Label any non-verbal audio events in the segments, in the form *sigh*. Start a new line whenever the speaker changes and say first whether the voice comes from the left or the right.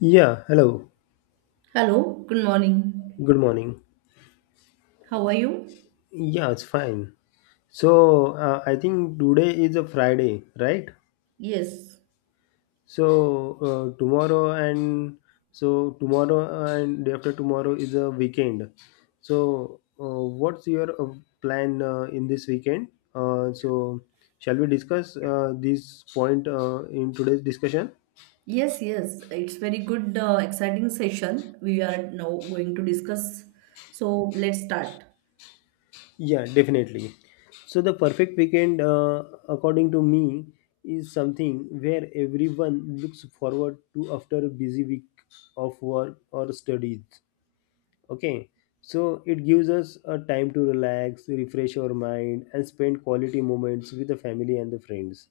left: Yeah, hello.
right: Hello, good morning.
left: Good morning.
right: How are you?
left: Yeah, it's fine. So, I think today is a Friday, right?
right: Yes,
left: So, uh, tomorrow and so tomorrow and day after tomorrow is a weekend. So, what's your plan in this weekend? Uh, so, shall we discuss this point in today's discussion?
right: yes. It's very good, exciting session. We are now going to discuss. So let's start.
left: Yeah, definitely. So the perfect weekend, according to me, is something where everyone looks forward to after a busy week of work or studies. Okay, so it gives us a time to relax, refresh our mind, and spend quality moments with the family and the friends.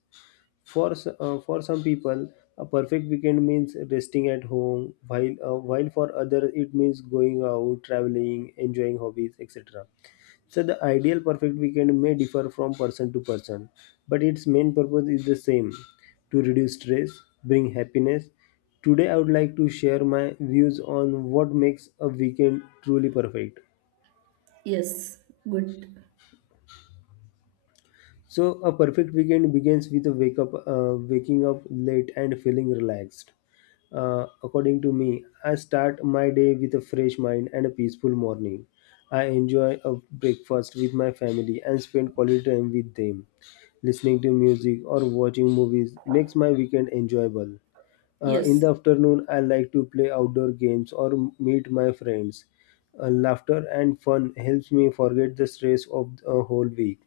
left: For some people, a perfect weekend means resting at home, while for others it means going out, traveling, enjoying hobbies, etc. So the ideal perfect weekend may differ from person to person, but its main purpose is the same: to reduce stress, bring happiness. Today, I would like to share my views on what makes a weekend truly perfect.
right: Yes, good.
left: So a perfect weekend begins with a waking up late and feeling relaxed. According to me, I start my day with a fresh mind and a peaceful morning. I enjoy a breakfast with my family and spend quality time with them. Listening to music or watching movies makes my weekend enjoyable. In the
right: Yes,
left: afternoon, I like to play outdoor games or meet my friends. Laughter and fun helps me forget the stress of a whole week.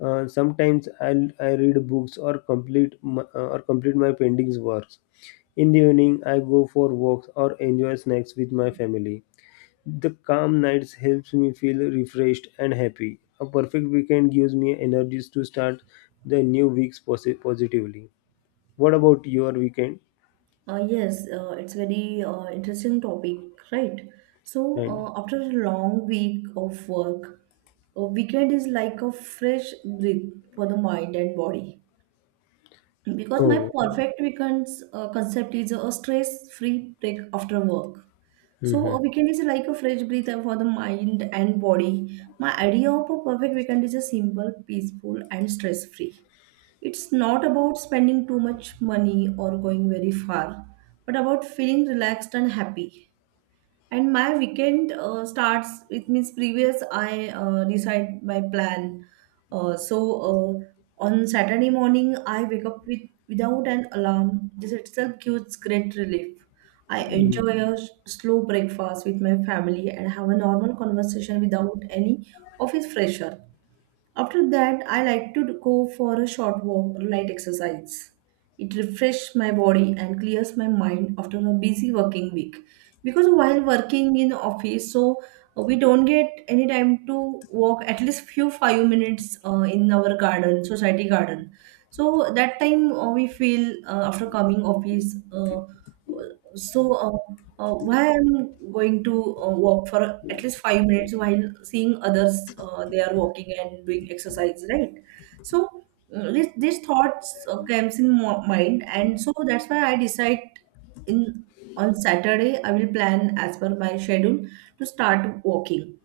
left: Sometimes I read books or complete my pending works. In the evening, I go for walks or enjoy snacks with my family. The calm nights helps me feel refreshed and happy. A perfect weekend gives me energies to start the new weeks positively. What about your weekend?
right: yes, it's very interesting topic, right? So
left: And
right: after a long week of work, a weekend is like a fresh breath for the mind and body. Because my
left: oh,
right: perfect weekends concept is a stress-free break after work. So
left: mhm.
right: a weekend is like a fresh breather for the mind and body. My idea of a perfect weekend is a simple, peaceful, and stress-free. It's not about spending too much money or going very far, but about feeling relaxed and happy, and my weekend starts. It means previous I decide my plan, so on Saturday morning I wake up with without an alarm. This itself gives great relief. I enjoy a slow breakfast with my family and have a normal conversation without any office pressure. After that, I like to go for a short walk or light exercise. It refreshes my body and clears my mind after a busy working week. Because while working in office, we don't get any time to walk at least few 5 minutes in our garden, society garden. So that time we feel after coming office, so uh, why I'm going to walk for at least 5 minutes while seeing others they are walking and doing exercise, right? So this these thoughts comes in mind, and so that's why I decide in on Saturday I will plan as per my schedule to start walking.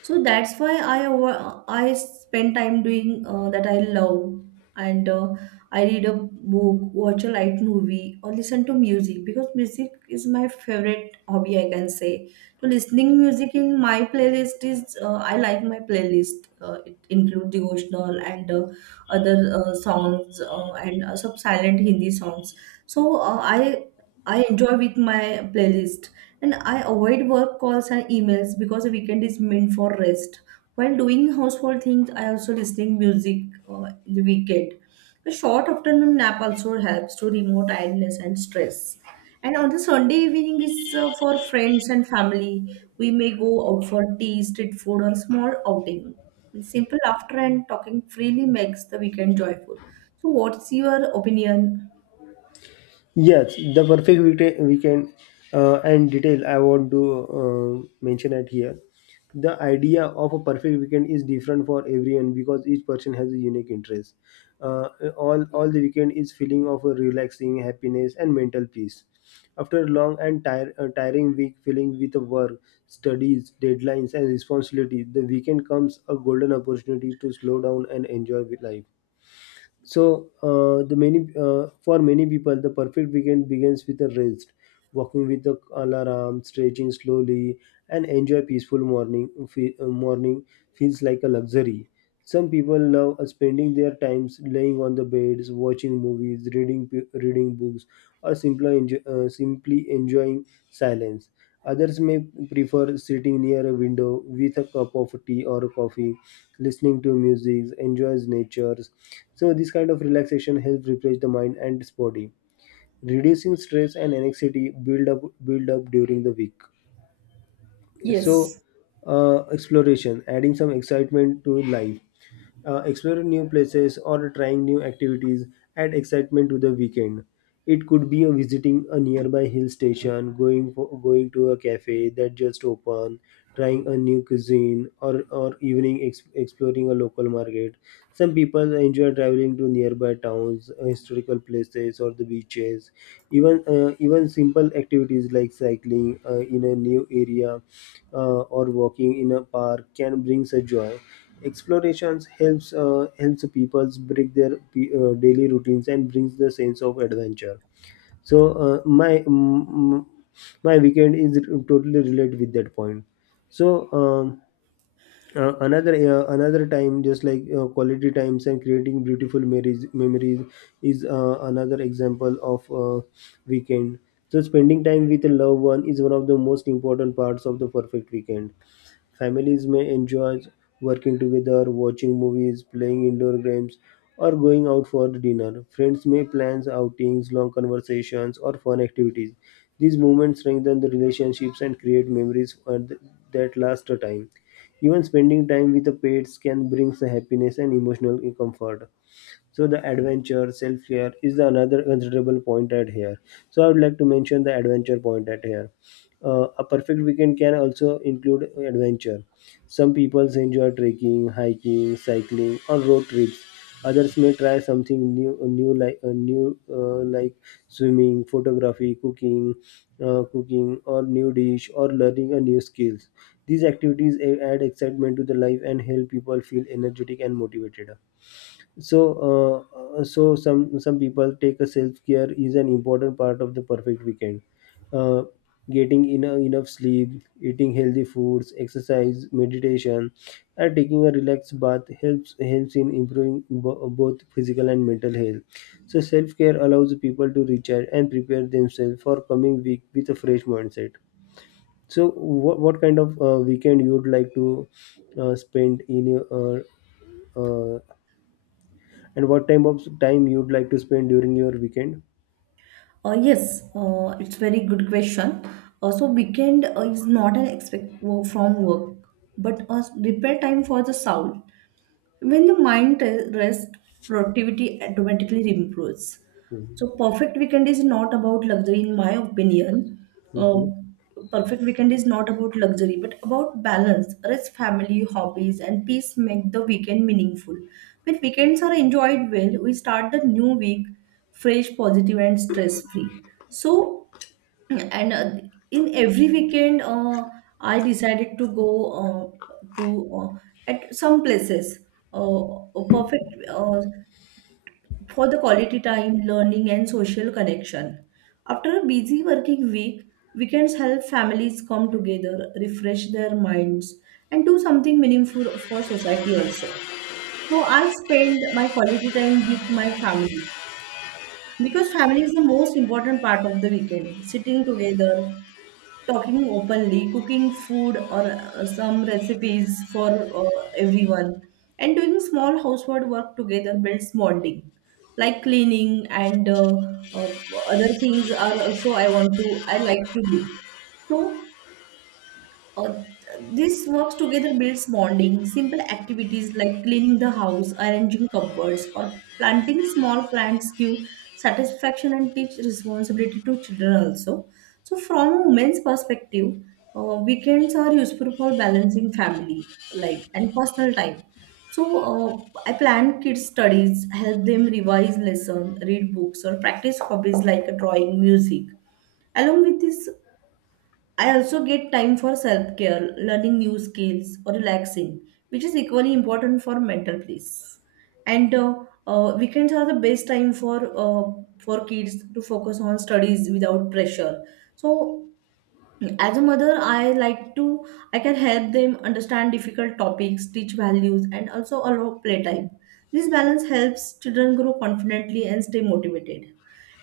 right: So that's why I spend time doing that I love. And I read a book, watch a light movie, or listen to music, because music is my favorite hobby, I can say. So listening music in my playlist is I like my playlist. It includes devotional and other songs, and some silent Hindi songs. So I enjoy with my playlist, and I avoid work calls and emails because a weekend is meant for rest. While doing household things, I also listening music in the weekend. A short afternoon nap also helps to remove tiredness and stress. And on the Sunday evening is for friends and family. We may go out for tea, street food, or small outing. Simple laughter and talking freely makes the weekend joyful. So, what's your opinion?
left: Yes, the perfect weekend, and detail I want to mention at here. The idea of a perfect weekend is different for everyone because each person has a unique interest. Uh, all the weekend is feeling of a relaxing happiness and mental peace. After a long and tiring week filling with work, studies, deadlines, and responsibility, the weekend comes a golden opportunity to slow down and enjoy life. So uh, the many uh, for many people, the perfect weekend begins with a rest, walking with the alarm, stretching slowly, and enjoy peaceful morning. Morning feels like a luxury. Some people love spending their times laying on the beds, watching movies, reading books, or simply enjoying silence. Others may prefer sitting near a window with a cup of tea or coffee, listening to music, enjoys nature. So this kind of relaxation helps refresh the mind and body, reducing stress and anxiety build up during the week. so
right: Yes.
left: Exploration adding some excitement to life, exploring new places or trying new activities add excitement to the weekend. It could be a visiting a nearby hill station, going to a cafe that just opened, trying a new cuisine, or evening exploring a local market. Some people enjoy traveling to nearby towns, historical places, or the beaches. Even simple activities like cycling in a new area or walking in a park can bring such joy. Explorations helps people break their daily routines and brings the sense of adventure. So uh, my mm, mm, my weekend is totally related with that point. So um, uh, another uh, another time just like quality times and creating beautiful memories is another example of weekend. So spending time with a loved one is one of the most important parts of the perfect weekend. Families may enjoy working together, watching movies, playing indoor games, or going out for dinner. Friends may plan outings, long conversations, or fun activities. These moments strengthen the relationships and create memories that last a time. Even spending time with the pets can bring happiness and emotional comfort. So the adventure, self-care is the another considerable point at here. So I would like to mention the adventure point at here. A perfect weekend can also include adventure. Some people enjoy trekking, hiking, cycling, or road trips. Others may try something new like swimming, photography, cooking, or new dish, or learning a new skills. These activities add excitement to the life and help people feel energetic and motivated. So uh, uh, so some some people take a self care is an important part of the perfect weekend. Uh, getting enough, enough sleep, eating healthy foods, exercise, meditation, and taking a relaxed bath helps in improving both physical and mental health. So self care allows people to recharge and prepare themselves for coming week with a fresh mindset. So what kind of weekend you would like to spend in your uh, uh, and what time of time you'd like to spend during your weekend?
right: Yes, it's very good question. So weekend is not an expect from work, but a repair time for the soul. When the mind rests, productivity automatically improves. So, perfect weekend is not about luxury, in my opinion.
left: Hmm.
right: Um, perfect weekend is not about luxury, but about balance. Rest, family, hobbies, and peace make the weekend meaningful. When weekends are enjoyed well, we start the new week fresh, positive, and stress free. So, and in every weekend I decided to go to uh, at some places, uh, a perfect for the quality time, learning, and social connection. After a busy working week, weekends help families come together, refresh their minds, and do something meaningful for society also. So I spend my quality time with my family because family is the most important part of the weekend. Sitting together, talking openly, cooking food or some recipes for everyone, and doing small household work together builds bonding, like cleaning and uh, other things are also I like to do. So uh, this works together builds bonding. Simple activities like cleaning the house, arranging cupboards, or planting small plants give satisfaction and teach responsibility to children also. So, from a woman's perspective, weekends are useful for balancing family life and personal time. So, I plan kids' studies, help them revise lesson, read books, or practice hobbies like drawing, music. Along with this, I also get time for self care, learning new skills, or relaxing, which is equally important for mental peace. And weekends are the best time for kids to focus on studies without pressure. So as a mother, I can help them understand difficult topics, teach values, and also allow playtime. This balance helps children grow confidently and stay motivated.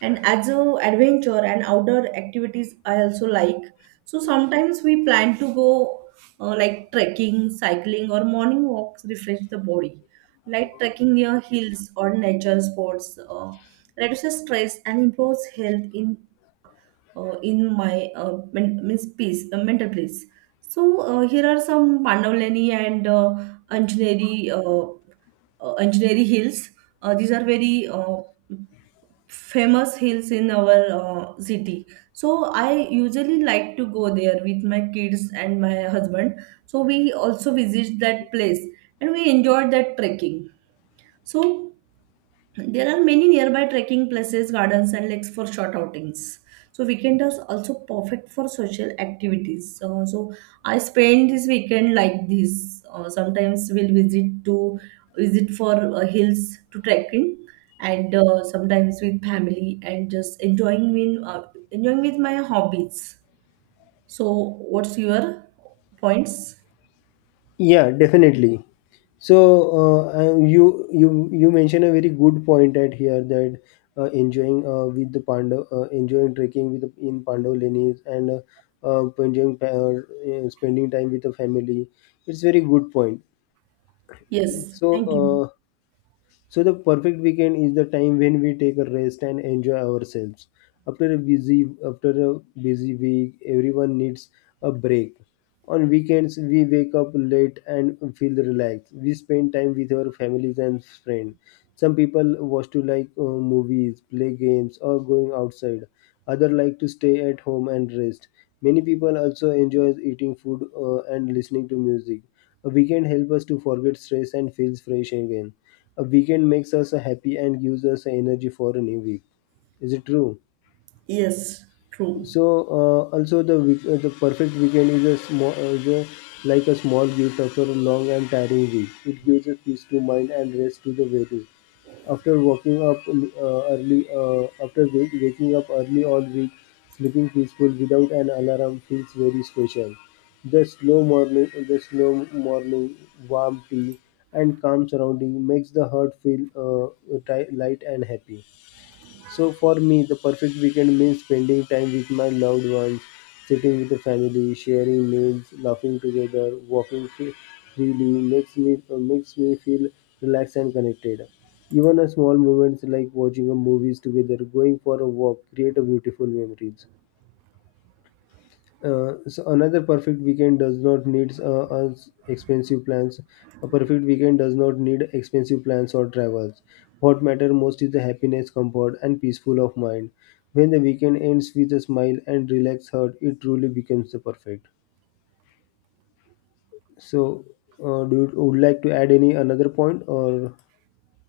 right: And as a adventure and outdoor activities, I also like. So sometimes we plan to go like trekking, cycling, or morning walks, refresh the body. Like trekking near hills or nature sports reduces stress and improves health in my men- means peace, mental peace. So here are some Pandavleni and Anjaneri uh, Anjaneri hills. These are very famous hills in our city. So I usually like to go there with my kids and my husband. So we also visit that place and we enjoyed that trekking. So there are many nearby trekking places, gardens, and lakes for short outings. So weekend is also perfect for social activities. So I spend this weekend like this. Sometimes we'll visit for hills to trekking, and sometimes with family and just enjoying with my hobbies. So what's your points?
left: Yeah, definitely. So uh, uh, you you you mentioned a very good point at here that enjoying enjoying trekking with in Pandav Lenis and spending time with the family. It's very good point.
right: Yes,
left: So
right: thank you.
left: uh, So the perfect weekend is the time when we take a rest and enjoy ourselves. After a busy week, everyone needs a break. On weekends, we wake up late and feel relaxed. We spend time with our families and friends. Some people watch to like movies, play games, or going outside. Others like to stay at home and rest. Many people also enjoy eating food and listening to music. A weekend helps us to forget stress and feels fresh again. A weekend makes us happy and gives us energy for a new week. Is it true?
right: Yes, true.
left: So also the perfect weekend is a small, like a small gift after a long and tiring week. It gives a peace to mind and rest to the body. After waking up early all week, sleeping peaceful without an alarm feels very special. The slow morning, warm tea, and calm surrounding makes the heart feel light and happy. So for me, the perfect weekend means spending time with my loved ones, sitting with the family, sharing meals, laughing together, walking freely makes me feel relaxed and connected. Even a small moments like watching a movies together, going for a walk, create a beautiful memories. So another perfect weekend does not need us expensive plans. A perfect weekend does not need expensive plans or travels. What matter most is the happiness, comfort, and peaceful of mind. When the weekend ends with a smile and relaxed heart, it truly becomes the perfect. So, do you would like to add any another point or?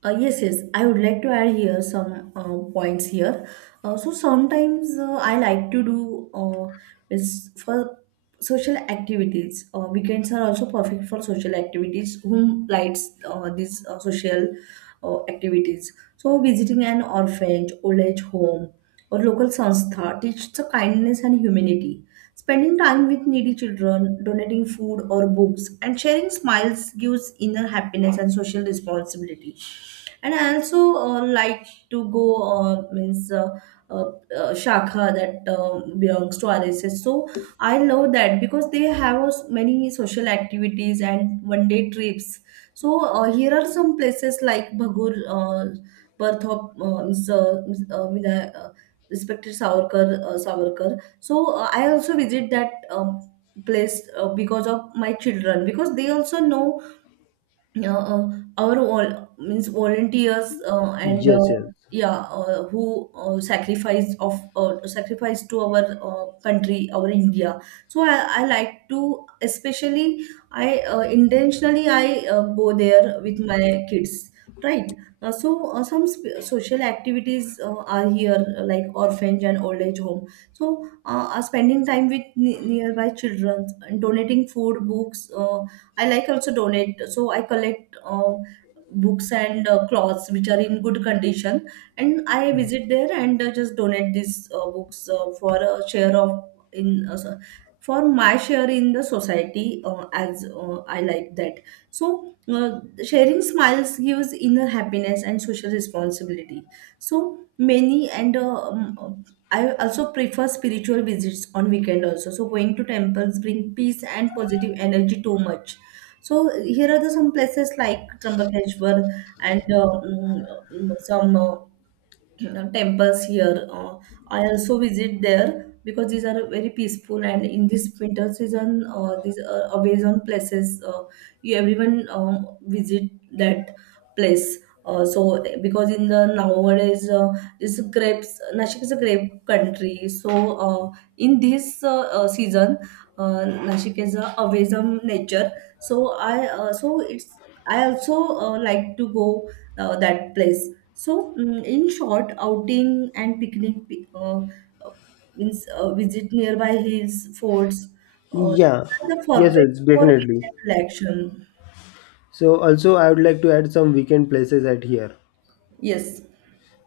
right: Yes. I would like to add here some points here. So sometimes I like to do is for social activities. Weekends are also perfect for social activities. Whom likes these social activities? So visiting an orphanage, old age home, or local sanstha teaches the kindness and humanity. Spending time with needy children, donating food or books, and sharing smiles gives inner happiness and social responsibility. And I also like to go, means uh, shakha that belongs to RSS. So I love that because they have many social activities and one day trips. So here are some places like Bhagur, birth of respected Savarkar. So I also visit that place because of my children, because they also know uh, uh, our vol- means volunteers uh, and
left: Yes,
right: uh,
left: yes.
right: yeah, who sacrificed to our country, our India. So I like to, especially I intentionally I go there with my kids, right? So some social activities are here like orphanage and old age home. So spending time with nearby children and donating food books, I like also donate. So I collect books and clothes which are in good condition, and I visit there and just donate these books for a share of in uh, so- for my share in the society, as I like that. So sharing smiles gives inner happiness and social responsibility. So many and I also prefer spiritual visits on weekend also. So going to temples bring peace and positive energy too much. So here are the some places like Trimbakeshwar and some *clears throat* temples here. I also visit there because these are very peaceful, and in this winter season, these are amazing places. You everyone visit that place. So because in the nowadays, this grapes Nashik is a grape country. So in this season, Nashik is a amazing nature. So I so it's I also like to go that place. In short, outing and picnic pi- uh, means visit nearby hills, forts, uh, are
left: Yeah,
right: the
left: yes,
right: perfect
left: yes,
right: for
left: definitely.
right: weekend relaxation.
left: So also I would like to add some weekend places at here.
right: Yes,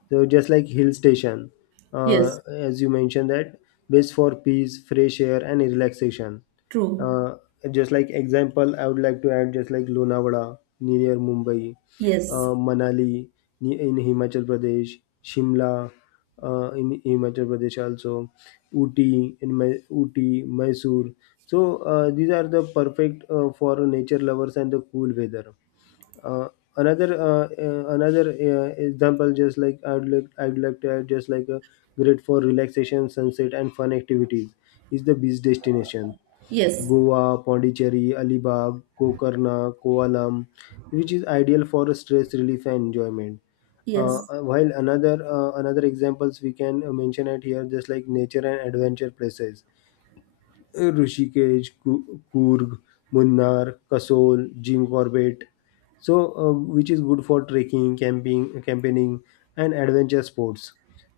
left: So just like hill station,
right: yes,
left: as you mentioned that best for peace, fresh air, and relaxation.
right: true.
left: Uh, just like example, I would like to add just like Lonavala near Mumbai,
right: Yes,
left: Manali in Himachal Pradesh, Shimla in Himachal Pradesh also, Uti in Uti, Mysore. So these are the perfect for nature lovers and the cool weather. Uh, another another example just like I'd like I'd like to add just like a great for relaxation, sunset, and fun activities is the beach destination:
right: yes,
left: Goa, Pondicherry, Alibag, Gokarna, Koalam, which is ideal for stress relief and enjoyment. uh,
right: yes,
left: uh, while another uh, another examples we can mention it here just like nature and adventure places: Rishikesh, Coorg, Munnar, Kasol, Jim Corbett. So, which is good for trekking, camping, campaigning, and adventure sports.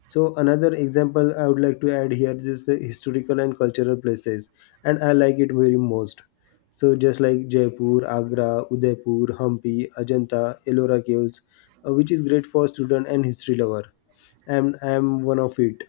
left: So, another example I would like to add here is the historical and cultural places, and I like it very most. So, just like Jaipur, Agra, Udaipur, Hampi, Ajanta, Ellora Caves, which is great for student and history lover. And I am one of it.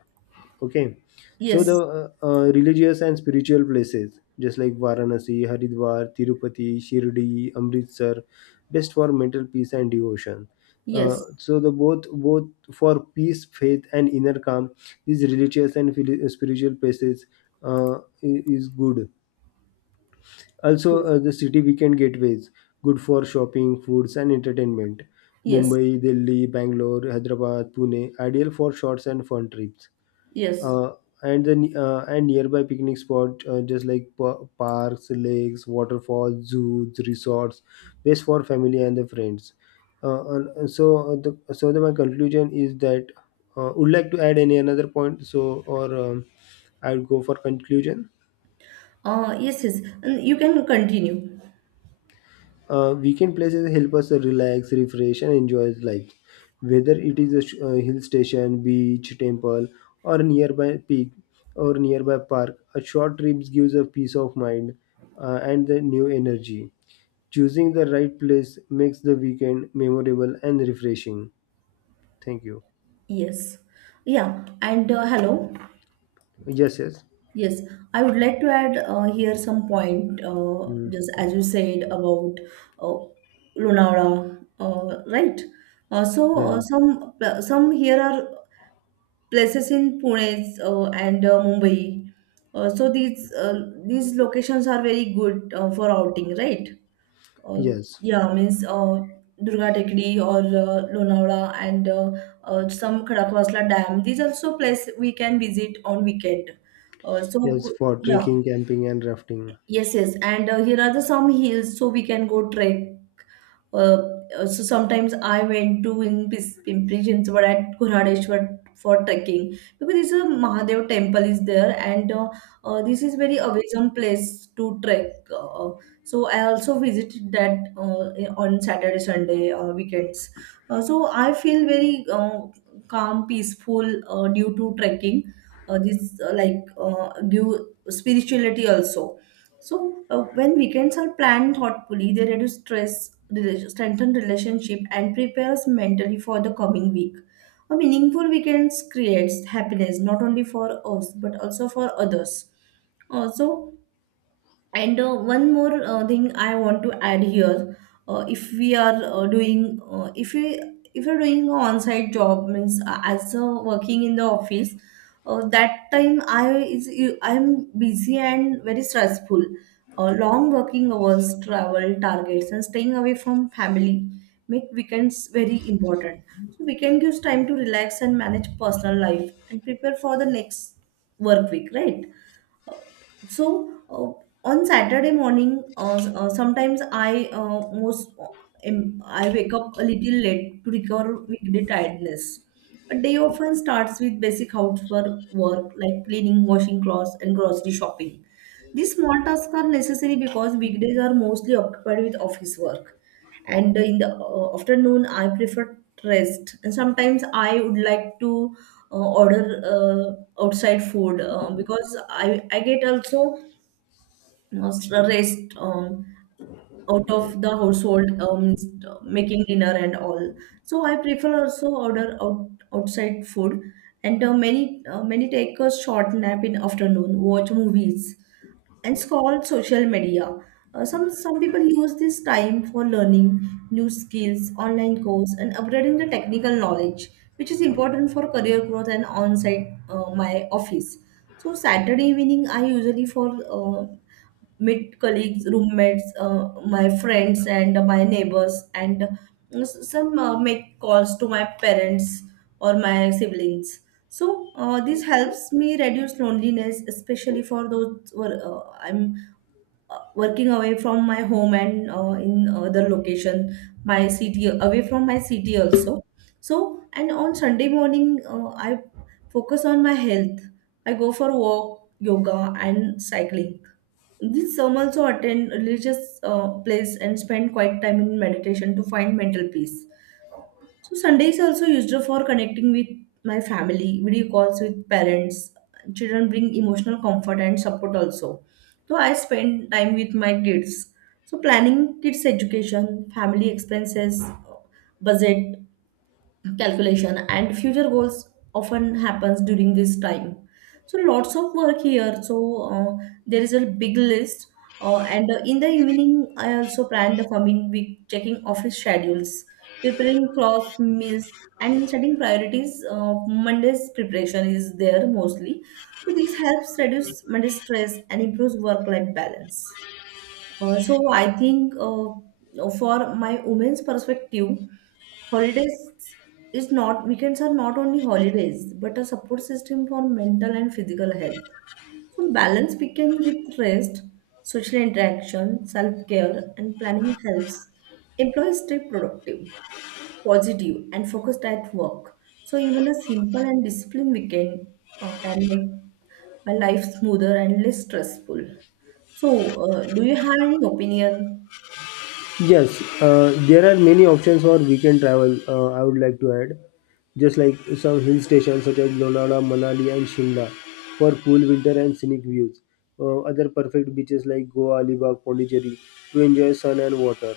left: Okay, so the
right: yes,
left: religious and spiritual places, just like Varanasi, Haridwar, Tirupati, Shirdi, Amritsar, best for mental peace and devotion.
right: yes,
left: So the both both for peace, faith, and inner calm, these religious and spiritual places uh, is good. Also,
right: yes,
left: the city weekend gateways, good for shopping, foods, and entertainment.
right: yes,
left: Mumbai, Delhi, Bangalore, Hyderabad, Pune, ideal for shorts and fun trips.
right: yes.
left: Uh, and then uh, and nearby picnic spot, just like pa- parks, lakes, waterfalls, zoos, resorts, best for family and the friends. And so the so the, My conclusion is that, would like to add any another point, or I would go for conclusion.
right: Yes. And you can continue.
left: Weekend places help us relax, refresh, and enjoy life. Whether it is a hill station, beach, temple, or nearby peak or nearby park, a short trip gives a peace of mind and the new energy. Choosing the right place makes the weekend memorable and refreshing. Thank you.
right: Yes. Yeah. And hello.
left: Yes, yes.
right: Yes, I would like to add here some point,
left: Hmm.
right: just as you said about uh, Lonavala, right? Uh, so uh,
left: Right.
right: some some here are places in Pune and Mumbai. So these locations are very good for outing, right? Uh,
left: Yes.
right: yeah, means Durga Tekdi or Lonavala and some Khadakwasla Dam. These also place we can visit on weekend. Uh, so
left: Yes,
right: go-
left: for
right: yeah.
left: trekking, camping, and rafting.
right: Yes, yes. And here are the some hills so we can go trek. Uh, so sometimes I went to in Pimpri Chinchwad at Gurhadeshwar for trekking, because this is a Mahadev temple is there, and this is very amazing place to trek. So I also visited that on Saturday, Sunday weekends. So I feel very calm, peaceful due to trekking. This give spirituality also. When weekends are planned thoughtfully, they reduce stress, strengthen relationship, and prepare us mentally for the coming week. A meaningful weekends creates happiness not only for us but also for others. Also, and one more thing I want to add here, if we are doing, if we if you're doing an on-site job means as working in the office, that time I is I'm busy and very stressful. Long working hours, travel targets, and staying away from family make weekends very important. So weekend gives time to relax and manage personal life and prepare for the next work week, right? So on Saturday morning, s- sometimes I most I wake up a little late to recover weekday tiredness. A day often starts with basic housework work like cleaning, washing clothes, and grocery shopping. These small tasks are necessary because weekdays are mostly occupied with office work. And in the afternoon I prefer rest, and sometimes I would like to order outside food because I get also rest out of the household making dinner and all, so I prefer also outside food. And many take a short nap in afternoon, watch movies, and it's called social media. Some people use this time for learning new skills, online course, and upgrading the technical knowledge, which is important for career growth. And on-site my office. So Saturday evening I usually for uh, meet colleagues, roommates, my friends, and my neighbors, and s- some make calls to my parents or my siblings. So this helps me reduce loneliness, especially for those who are, I'm working away from my home and in other location, my city, away from my city also. So and on Sunday morning, I focus on my health. I go for walk, yoga, and cycling. This some also attend religious place and spend quiet time in meditation to find mental peace. So Sunday is also used for connecting with my family, video calls with parents. Children bring emotional comfort and support also. So I spend time with my kids. So planning kids' education, family expenses, budget, calculation, and future goals often happens during this time. So lots of work here. So uh, there is a big list. And In the evening I also plan the coming week, checking office schedules, preparing cloth meals, and setting priorities. Monday's preparation is there mostly, so this helps reduce Monday stress and improves work life balance. So I think, for my women's perspective, holidays is not, weekends are not only holidays but a support system for mental and physical health. So balance begins with rest, social interaction, self-care, and planning helps employees stay productive, positive, and focused at work. So even a simple and disciplined weekend can make a life smoother and less stressful. So, do you have any opinion?
left: Yes, there are many options for weekend travel. I would like to add just like some hill stations such as Lonavala, Manali, and Shimla for cool winter and scenic views. Other perfect beaches like Goa, Alibag, Pondicherry to enjoy sun and water.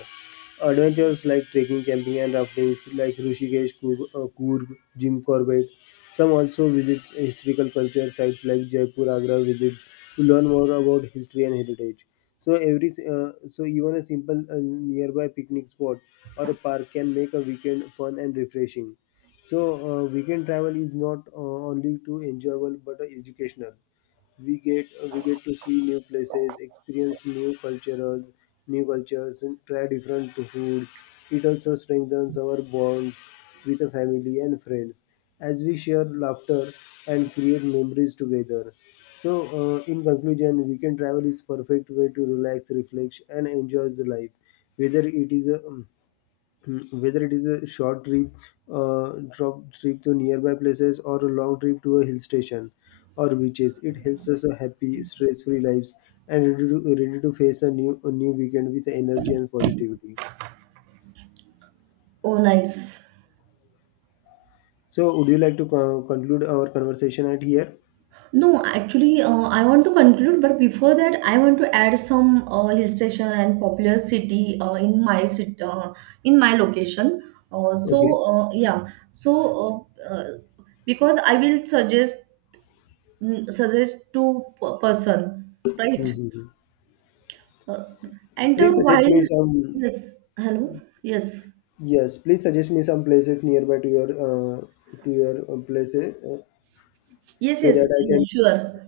left: Adventures like trekking, camping, and rafting like Rishikesh, Coorg, Jim Corbett. Some also visit historical culture sites like Jaipur, Agra, visits to learn more about history and heritage. So even a simple nearby picnic spot or a park can make a weekend fun and refreshing. So weekend travel is not only to enjoyable but educational. We get to see new places, experience new cultures, and try different foods. It also strengthens our bonds with the family and friends as we share laughter and create memories together. So in conclusion, weekend travel is perfect way to relax, reflect, and enjoy the life. Whether it is a Mm, whether it is a short trip, drop trip to nearby places, or a long trip to a hill station or beaches, it helps us a happy, stress-free lives and ready to face a new weekend with energy and positivity.
right: Oh, nice.
left: So, would you like to conclude our conversation at here?
right: No, actually, I want to conclude, but before that, I want to add some hill station and popular city in my city, in my location.
left: Okay.
right: Yeah, so because I will suggest, mm, suggest to p- person, right?
left: Mhm.
right: Uh, and
left: Please suggest
right: While
left: me some.
right: yes, hello, yes,
left: Yes, please suggest me some places nearby to your places
right: yes,
left: so that
right: yes,
left: I can.
right: yes, sure.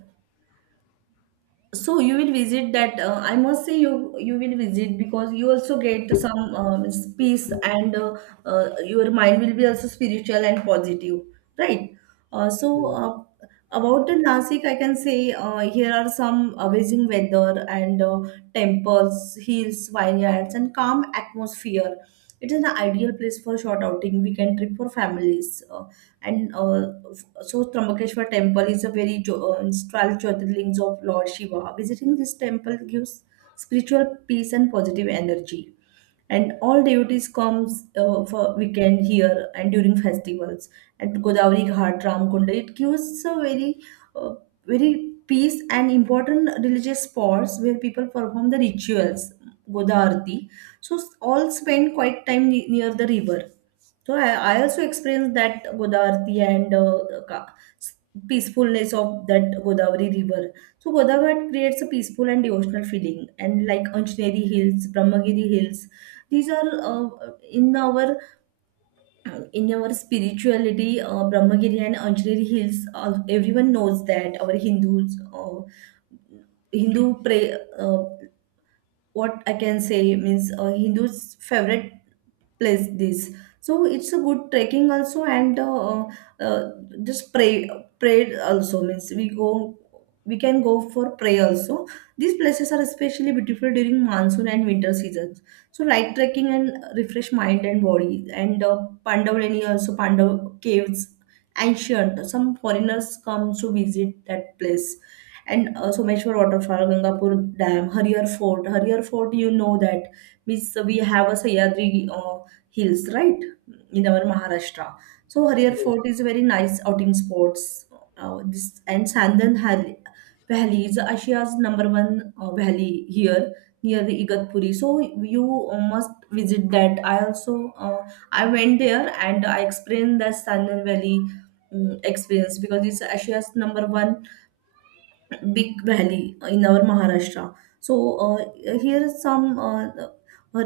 right: So you will visit that. I must say you will visit because you also get some means peace and your mind will be also spiritual and positive, right?
left: Mm.
right: About the Nasik, I can say here are some amazing weather and temples, hills, vineyards, and calm atmosphere. It is an ideal place for short outing, weekend trip for families, and so Trambakeshwar temple is a very 12 Jyotirlings of Lord Shiva. Visiting this temple gives spiritual peace and positive energy. And all devotees comes for weekend here and during festivals at Godavari Ghat, Ramkunda. It gives a very, uh, very peace and important religious spots where people perform the rituals, Goda Arati. So all spend quite time near the river. So I also experienced that Godavari and ka- peacefulness of that Godavari river. So Godavari creates a peaceful and devotional feeling, and like Anjaneri Hills, Brahmagiri Hills, these are in our spirituality. Brahmagiri and Anjaneri Hills, everyone knows that our Hindus, Hindu pray. What I can say means Hindus' favorite place this. So it's a good trekking also, and uh, just pray pray also means we can go for prayer also. These places are especially beautiful during monsoon and winter seasons, so light trekking and refresh mind and body. And pandavani also, pandav caves, ancient, some foreigners come to visit that place. And Someshwar waterfall, Gangapur dam, Harihar fort. Harihar fort, you know that means we have a Sahyadri hills, right? In our Maharashtra. So Hariyar
left: Yes.
right: Fort is a very nice outing spots. This and Valley is Asia's number one valley here near the Igatpuri. So you must visit that. I also I went there and I explained the Sandan Valley experience, because it's Asia's number one big valley in our Maharashtra. So here is some uh,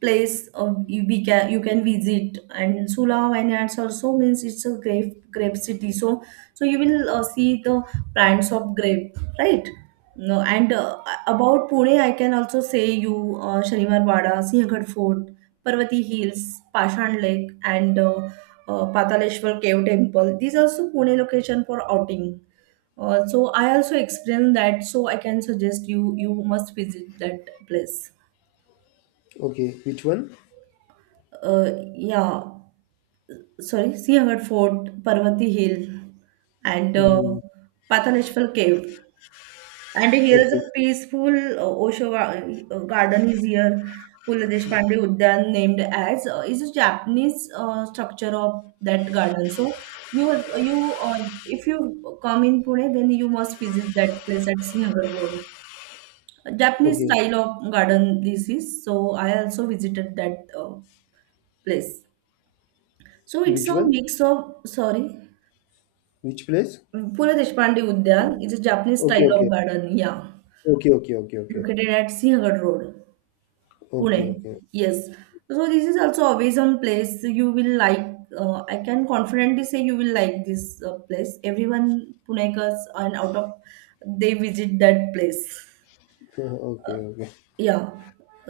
right: place you- we can you can visit. And Sula vineyards also means it's a grape city. So so you will see the plants of grape, right? No, and about Pune, I can also say you Shalimar Wada, Sinhgad Fort, Parvati Hills, Pashan Lake, and Pataleshwar Cave Temple. These are also Pune location for outing. So I also explained that, so I can suggest you must visit that place.
left: Okay. Which one?
right: Yeah, sorry, Siahat Fort, Parvati Hill, and
left: Hmm, hmm.
right: Pataleshwar Cave. And
left: Hmm.
right: here is
left: Okay.
right: a peaceful garden is here. Pula Deshpande Udyan named as is a Japanese structure of that garden. So you was- you if you come in Pune, then you must visit that place at Siahat Road. Japanese
left: Okay.
right: style of garden this is. So I also visited that place. So it's
left: Which
right: a
left: one?
right: mix of, sorry,
left: Which place?
right: Pula Deshpande Udyan is a Japanese
left: Okay,
right: style
left: okay.
right: of garden. Yeah,
left: Okay, okay, okay, okay.
right: located at Sinhagad Road,
left: Okay,
right: Pune.
left: okay. *laughs*
right: Yes. So this is also a vision place. You will like. I can confidently say you will like this place. Everyone Punekas and out of they visit that place.
left: Okay, okay.
right: Yeah.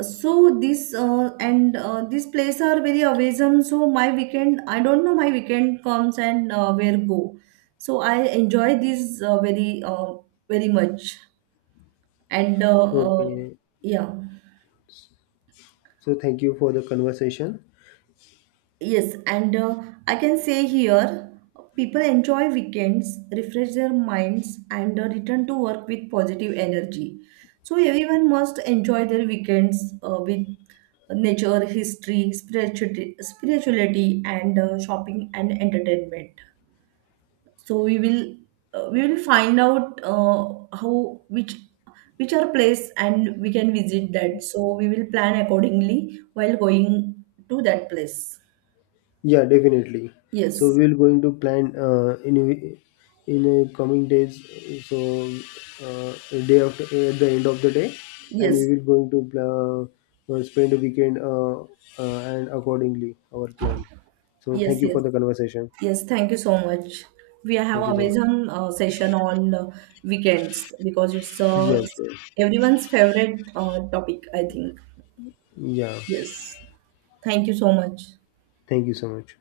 right: So this and this place are very awesome. So my weekend I don't know my weekend comes and where go, so I enjoy this very much. And uh,
left: Okay.
right: yeah.
left: So thank you for the conversation.
right: Yes, and I can say here people enjoy weekends, refresh their minds, and return to work with positive energy. So, everyone must enjoy their weekends with nature, history, spirituality, spirituality, and shopping and entertainment. So, we will find out how which are place and we can visit that. So, we will plan accordingly while going to that place.
left: Yeah, definitely. So
right: Yes.
left: we're going to plan in the coming days. So a day after at the end of the day, and we
right: Yes,
left: will going to spend a weekend and accordingly our plan. So thank
right: yes,
left: you
right: yes,
left: for the conversation.
right: yes. Thank you so much. We have
left: Thank you so
right: always on session on weekends because it's
left: much. Yes, yes.
right: everyone's favorite topic, I think.
left: Yeah.
right: Yes. Thank you so much.
left: Thank you so much.